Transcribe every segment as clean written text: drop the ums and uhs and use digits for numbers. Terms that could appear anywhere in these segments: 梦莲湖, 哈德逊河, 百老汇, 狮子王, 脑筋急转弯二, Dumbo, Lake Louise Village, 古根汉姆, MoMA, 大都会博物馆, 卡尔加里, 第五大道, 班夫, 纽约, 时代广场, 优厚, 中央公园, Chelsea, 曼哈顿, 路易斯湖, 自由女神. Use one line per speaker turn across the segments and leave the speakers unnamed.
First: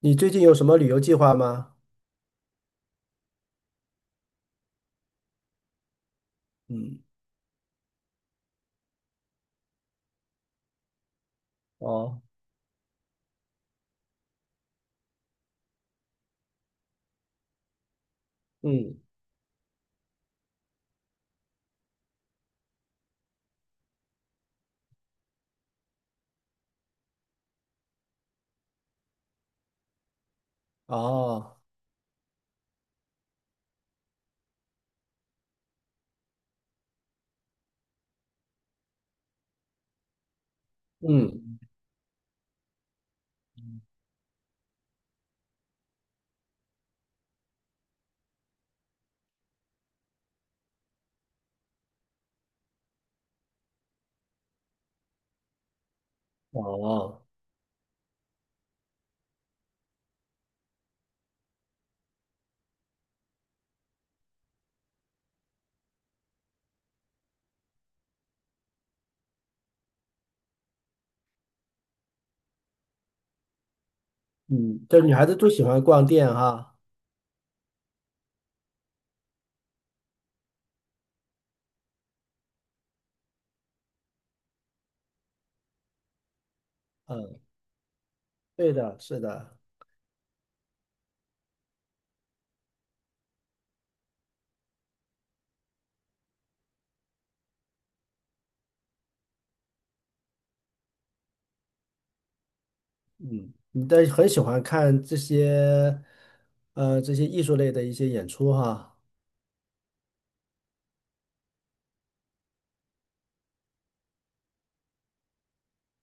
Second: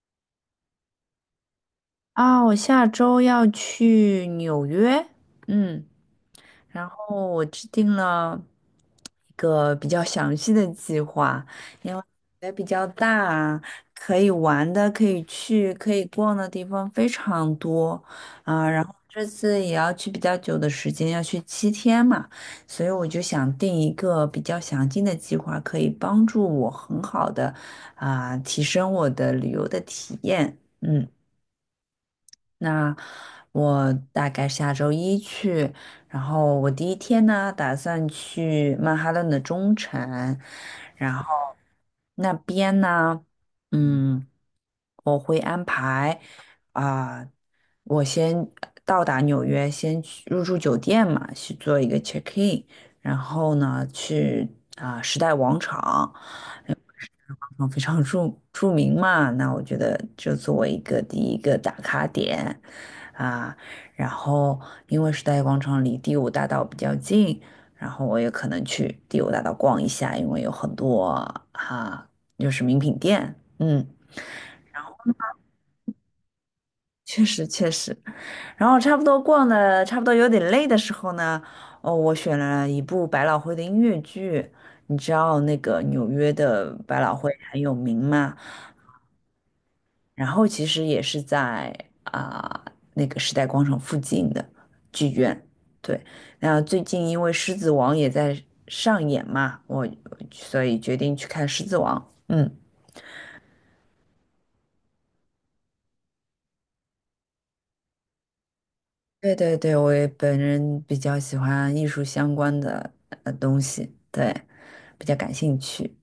你最近有什么旅游计划吗？
啊，我下周要去纽约，嗯，然
嗯，
后我制定了一个比较详细的计划，因为
哦，
也比较大，可以玩的、可以去、可以逛的地方非常多啊。然后
嗯，
这次也要去比较久的时间，要去7天嘛，所以我就想定一个比较详尽的计划，可以帮助我很好的提升我的旅游的体验，嗯。
哦，
那我大概下周一去，然后我第一天呢，打算去曼哈顿的中城，然
嗯，
后
嗯
那边呢，嗯，我会挨啊。我先到达纽约，先去入住酒店嘛，去做一个 check in，然后呢，去时代广场，
哦，嗯
因为
哦嗯
时
哦
代广场非常著名嘛，那我觉得就作为一个第一个打卡点啊。然后因为时代广场离第五大道比较近，然后我也可能去第五大道逛一下，因为有很多哈、啊，就是名品店，嗯，
嗯这女孩子都喜欢逛店哈。
确实确实。然后差不多逛的差不多有点累的时候呢，哦，我选了一部百老汇的音乐剧。你知道那个纽约的百老汇
嗯
很有名嘛？
对的，是的。
然后其实也是在啊、那个时代广场附近的剧院。对，那最近因为《狮子王》也在上演嘛，所以决定去看《狮子王》。嗯。
嗯，你但是很喜欢看这些艺术类的一些演出哈。
对对对，我也本人比较喜欢艺术相关的东西，对，比较感兴趣。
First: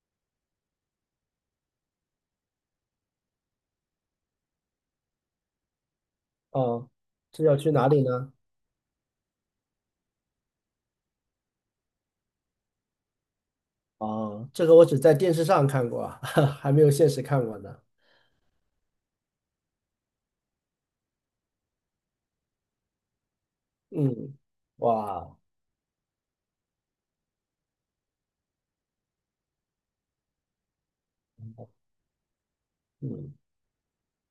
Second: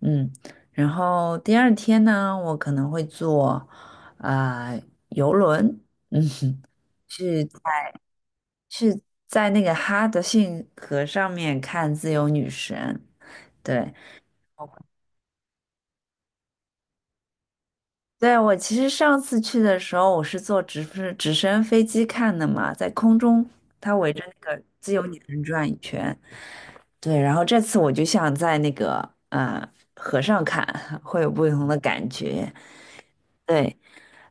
嗯，然后第二天呢，我可能会坐啊、呃、游轮，嗯哼，
哦，
去
这要去哪里呢？
是在那个哈德逊河上面看自由女神。对，
哦，这个我只在电视上看过，还没有现实看过呢。
对，我其实上次去的时候，我是坐直升飞机看的嘛，在空中它围着那
嗯，
个自由女
哇，
神转一圈。对，然后这次我就像在那个河上看，会有不同的感觉。
嗯，
对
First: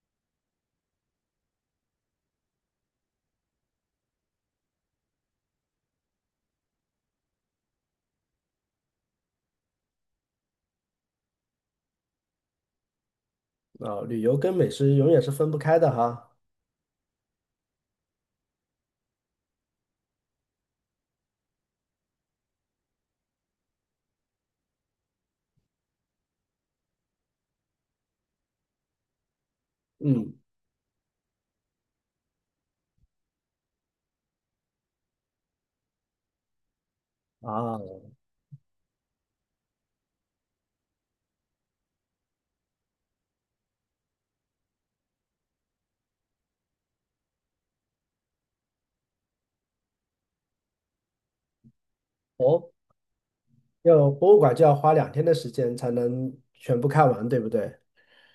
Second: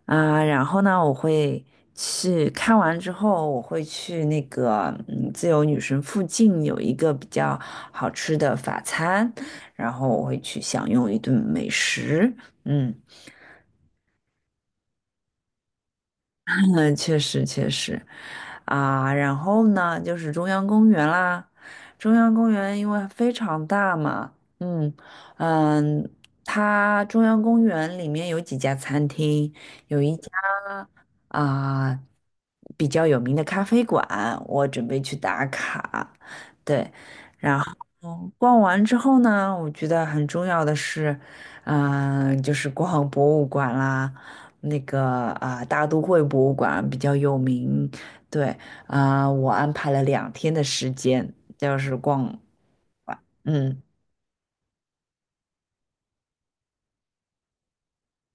然后呢，去看完之后，我会去那个自由女神附近有一个比较好吃的法餐，然后我会去享用一顿美食。嗯，
啊，旅游跟美食永远是分不开的哈。
嗯，确实确实，啊，然后呢，就是中央公园啦。中央公园因为非常大嘛，嗯嗯，它中央公园里面有几家餐厅，有一家
嗯，
啊、比较有名的咖啡馆，我准备去打卡。对，然后
啊，
逛完之后呢，我觉得很重要的是，就是逛博物馆啦。那个大都会博物馆比较有名。对我安排了2天的时间，就是逛，
哦。
嗯。
要博物馆就要花2天的时间才能全部看完，对不对？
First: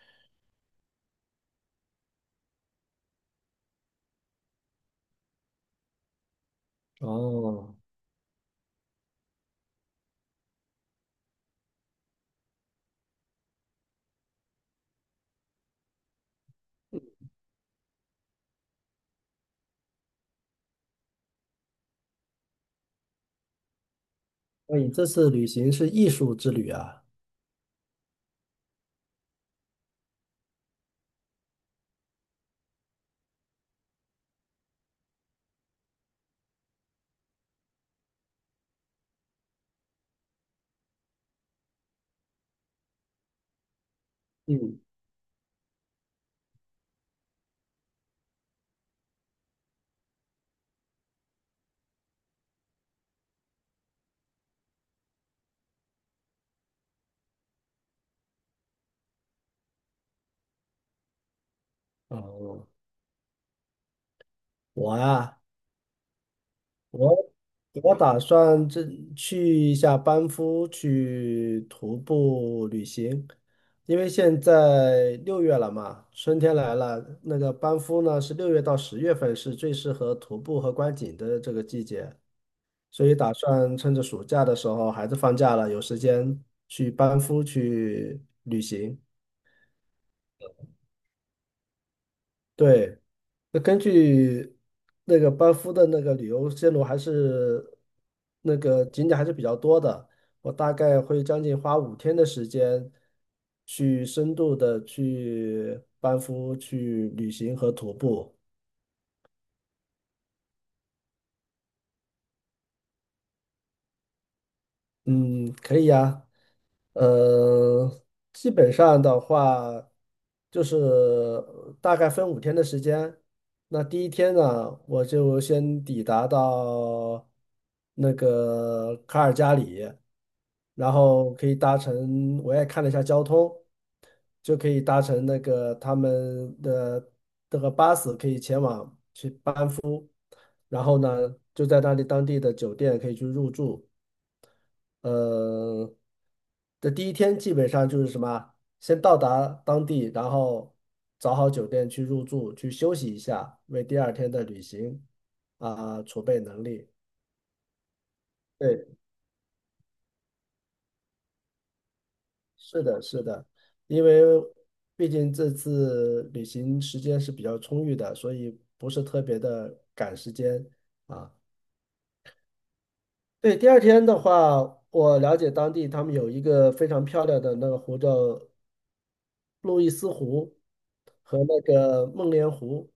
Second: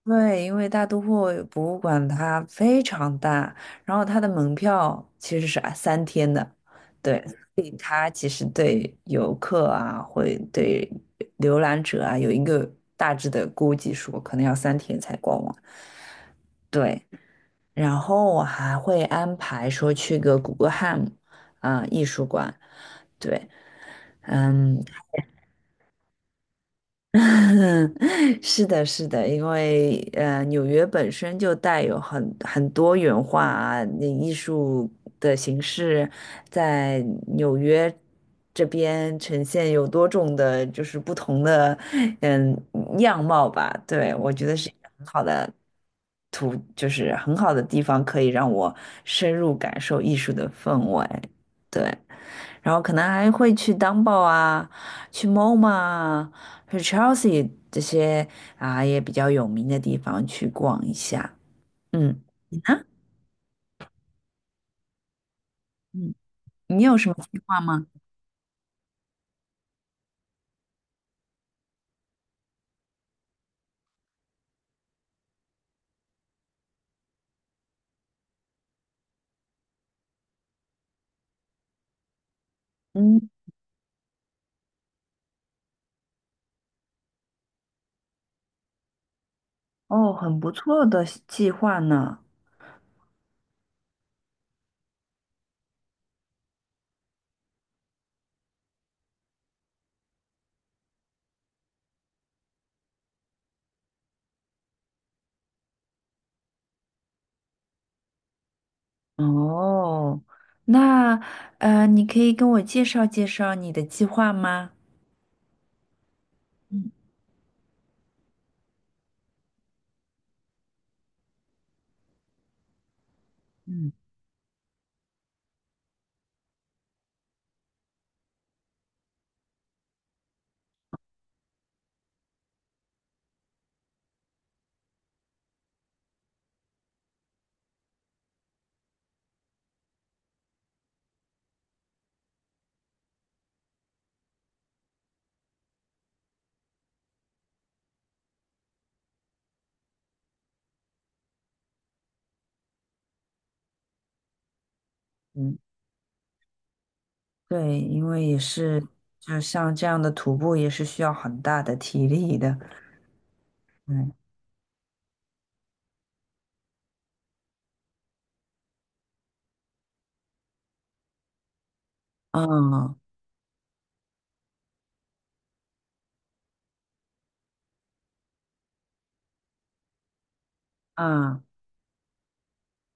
对，因为大都会博物馆它非常大，然后它的门票其实是三天的，对，
哦，
它其实对游客啊，会对浏览者啊有一个大致的估计说，可能要三天才逛完。对，然后我还会安排说去个古根汉姆艺术馆，对，
那
嗯，
你这次旅行是艺术之旅啊。
是的，是的，因为纽约本身就带有很多元化啊那艺术的形式在纽约这边呈现有多种的，就是不同的嗯样貌吧。对，我觉得是一
嗯，
个很好的图，就是很好的地方，可以让我深入感受艺术的氛围。对，然后可能还会去 Dumbo 啊，去 MoMA 啊。和 Chelsea 这些啊也比较有名的地方去逛一下。嗯，你
哦，
呢？
我啊，
嗯，你有什么
我
计划吗？
我打算去一下班夫去徒步旅行，因为现在六月了嘛，春天来了，那个班夫呢是六月到10月份是最适合徒步和观景的这个季节。所以
嗯，
打算趁着暑假的时候，孩子放假了，有时间去班夫去旅行。
哦，很不错的计划呢。
对，那根据那个班夫的那个旅游线路，还是那个景点还是比较多的。我大概会将近花五天的时间，去深度的去班夫去旅行和徒步。
哦，那你可以跟我介绍介绍你的计划吗？
嗯，可以呀。
嗯
呃，基本上的话，就是大概分五天的时间。那
嗯
第一天呢，我就先抵达到那个卡尔加里，然后可以搭乘，我也看了一下交通，就可以搭乘那个他们的这个巴士，可以前往。然后呢，就在那里当地的酒店可以去入住。呃，的第一天基本上就是什么，先到达当地，然后找好酒店去入住，去休息一下，为第二天的旅行
嗯，
啊，储备能力。
对，因为也是，
对，
就像这样的徒步也是需要很大的体力的。
是的，是的，因
嗯，
为毕竟这次旅行时间是比较充裕的，所以不是特别的赶时间啊。
啊
对，第二天的话，我了解当地他们有一个非常漂亮的那个湖叫路易斯湖和
啊，
那个梦莲湖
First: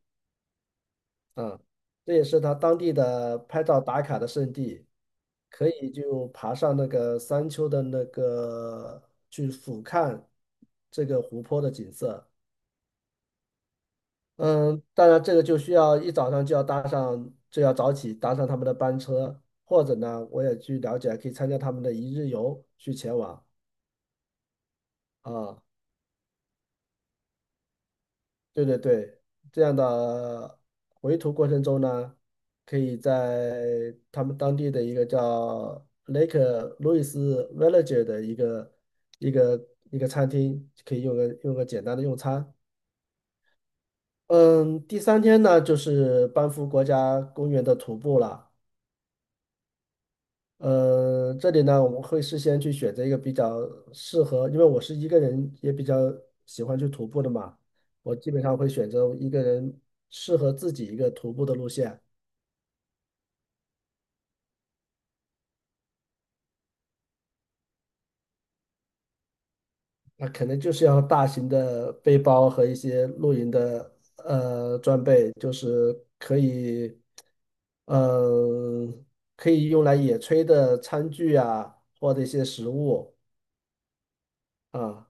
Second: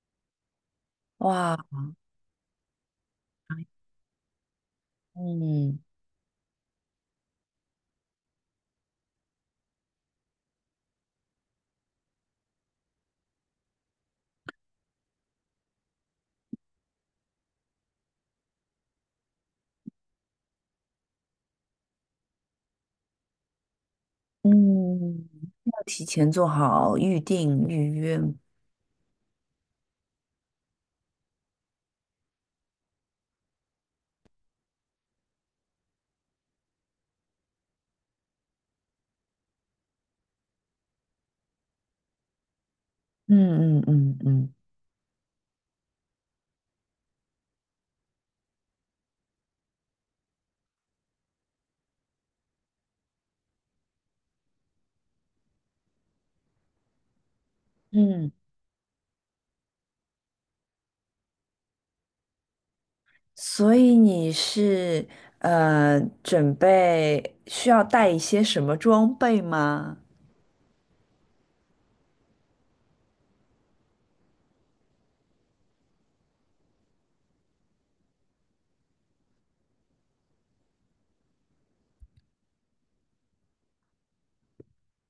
哇，
啊，这也是他当地的拍照打卡的圣地，可
嗯
以就爬上那个山丘的那个去俯瞰这个湖泊的景色。嗯，当然这个就需要一早上就要搭上，就要早起搭上他们的班车，或者呢，我也去了解，可以参加他们的一日游去前往
嗯。
啊。
提前做好预定预约。
对对对，这样的回途过程中呢，可以在他们当地的一个叫 Lake l o u i s Village 的一个一个餐厅，可以用个简单的用餐。
嗯嗯嗯嗯
嗯，第三天呢，就是班夫国家公园的徒步了。这里呢，我们会事先去选择一个比较适合，因为我是一个人，也比较喜欢去徒步的嘛。我基
嗯，
本上会选择一个人适合自己一个徒步的路线。
所以你是准备需要带一些什么装备吗？
那可能就是要大型的背包和一些露营的装备，就是可以，嗯、可以用来野炊的餐具啊，或者一些食物啊。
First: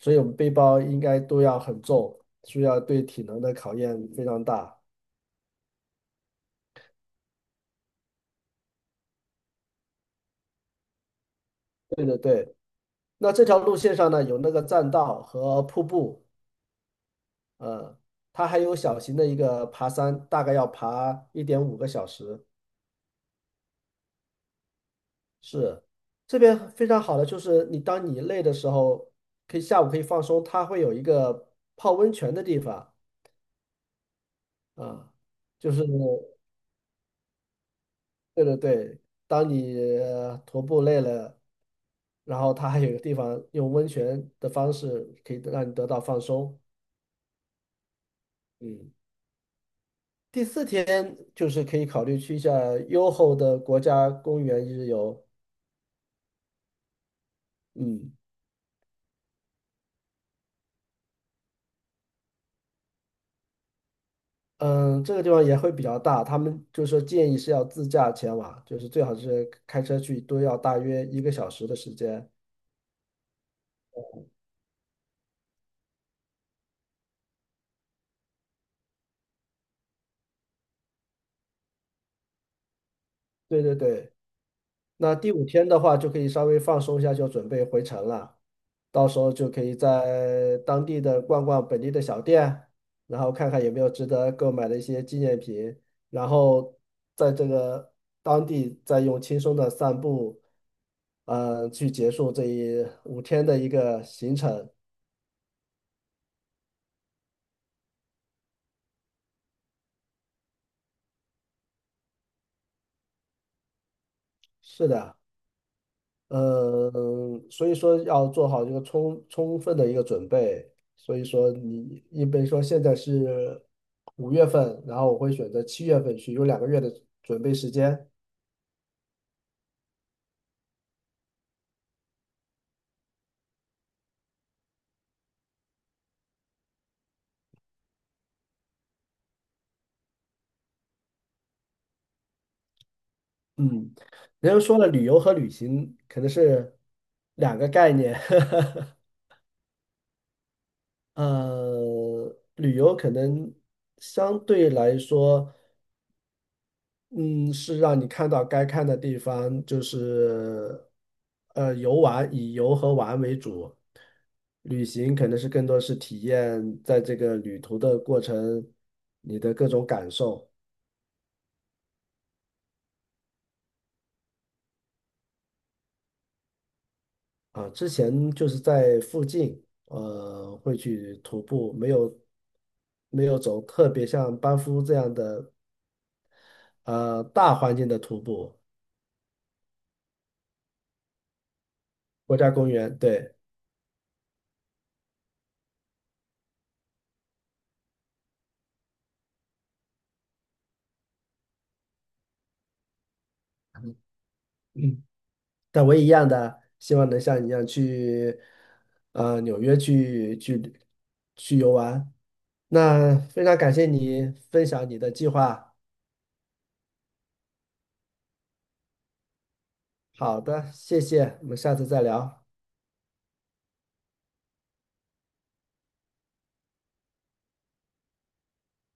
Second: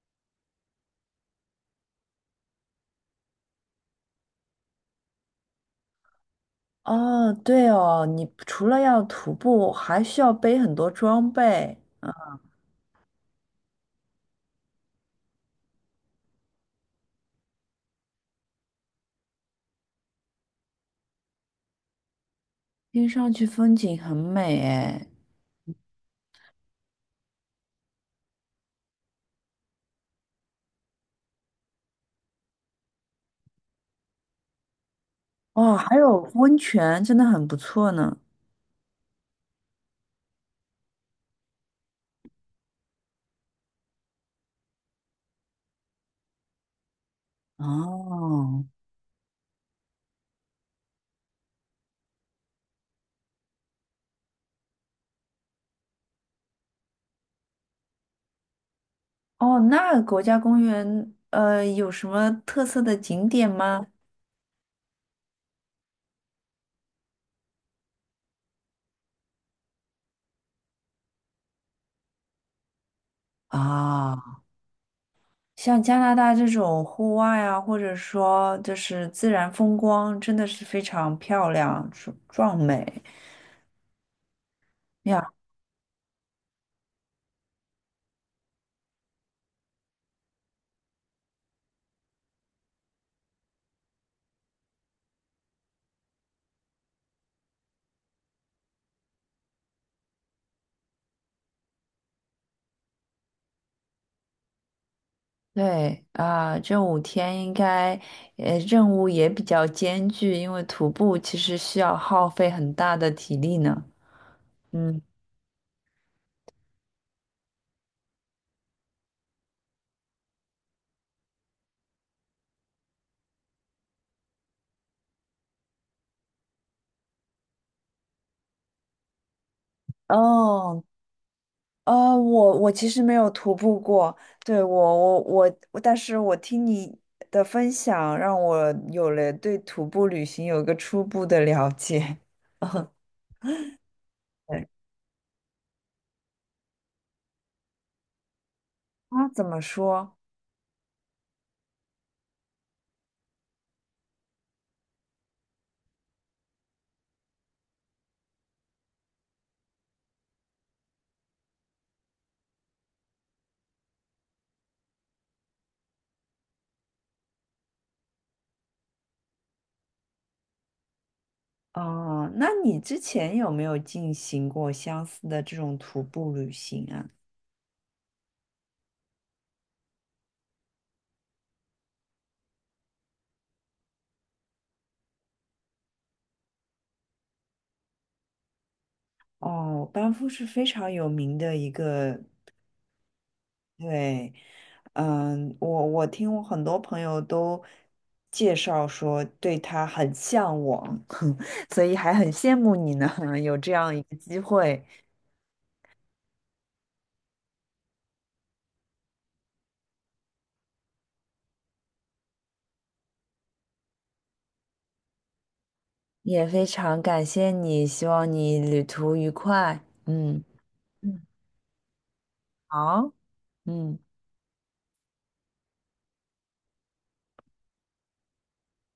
所以我们背包应该都要很重，需要对体能的考验非常大。
哦，对哦，你除了要徒步，还需要背很多装备，
对对对，那这条路线上呢，有那个栈道和瀑布，呃，它还有小型的一个爬山，大概要爬1.5个小时。
听上去风景很美诶。
是，这边非常好的就是你当你累的时候，可以下午可以放松，它会有一个泡温泉的地方啊，就
哦，
是。
还有温泉，真的很不错呢。
对对对，当你徒步累了，然后它还有一个地方用温泉的方式可以让你得到放松。
哦。
嗯，第四天就是可以考虑去一下优厚的国家公园一日游。嗯
哦，那国家公园有什么特色的景点吗？
嗯，这个地方也会比较大，他们就是说建议是要自驾前往，就是最好是开车去，都要大约1个小时的时间。
啊、像加拿大这种户外啊，或者说就是自然风光，真的是非常漂亮、壮美
对对对。那第
呀。
五天的话，就可以稍微放松一下，就准备回程了。到时候就可以在当地的逛逛本地的小店，然后看看有没有值得购买的一些纪念品，然后在这个当地再用轻松的散步，去结束这一五天的一个行程。
对啊，这5天应该，任务也比较艰巨，因为徒步其实需要耗费很大的体力呢。
是
嗯，
的。呃，所以说要做好这个充分的一个准备。所以说你，因为说现在是5月份，然后我会选择7月份去，有2个月的准备时间。
哦，我其实没有徒步过，对，我，但是我听你的分享，让我有了对徒步旅行有一个初步的了解。
嗯，人家
对。
说了，旅游和旅行可能是两个概念。
啊，怎么说？
旅游可能相对来说。嗯，是让你看到该看的地方，就是游玩，以游和玩为主。旅行可能是更多是体验在这个旅途的过程，你的各种感受
哦，那你之前有没有进行过相似的这种徒步旅行啊？
啊。之前就是在附近，会去徒步，没有走特别像班夫这样的大环境的徒步，
哦，班夫是非常有名的一个，
国家公园，对。
对，嗯，我听我很多朋友都介绍说对他很向往，所以还很羡慕你呢，有这样一个机会，
嗯。但我也一样的，希望能像你一样去，纽约去游玩。那非常感谢你分享你的计划。
也非常感谢你，希望你旅途愉快。
好
嗯，
的，谢
嗯，
谢，我们下次再聊。
好，嗯。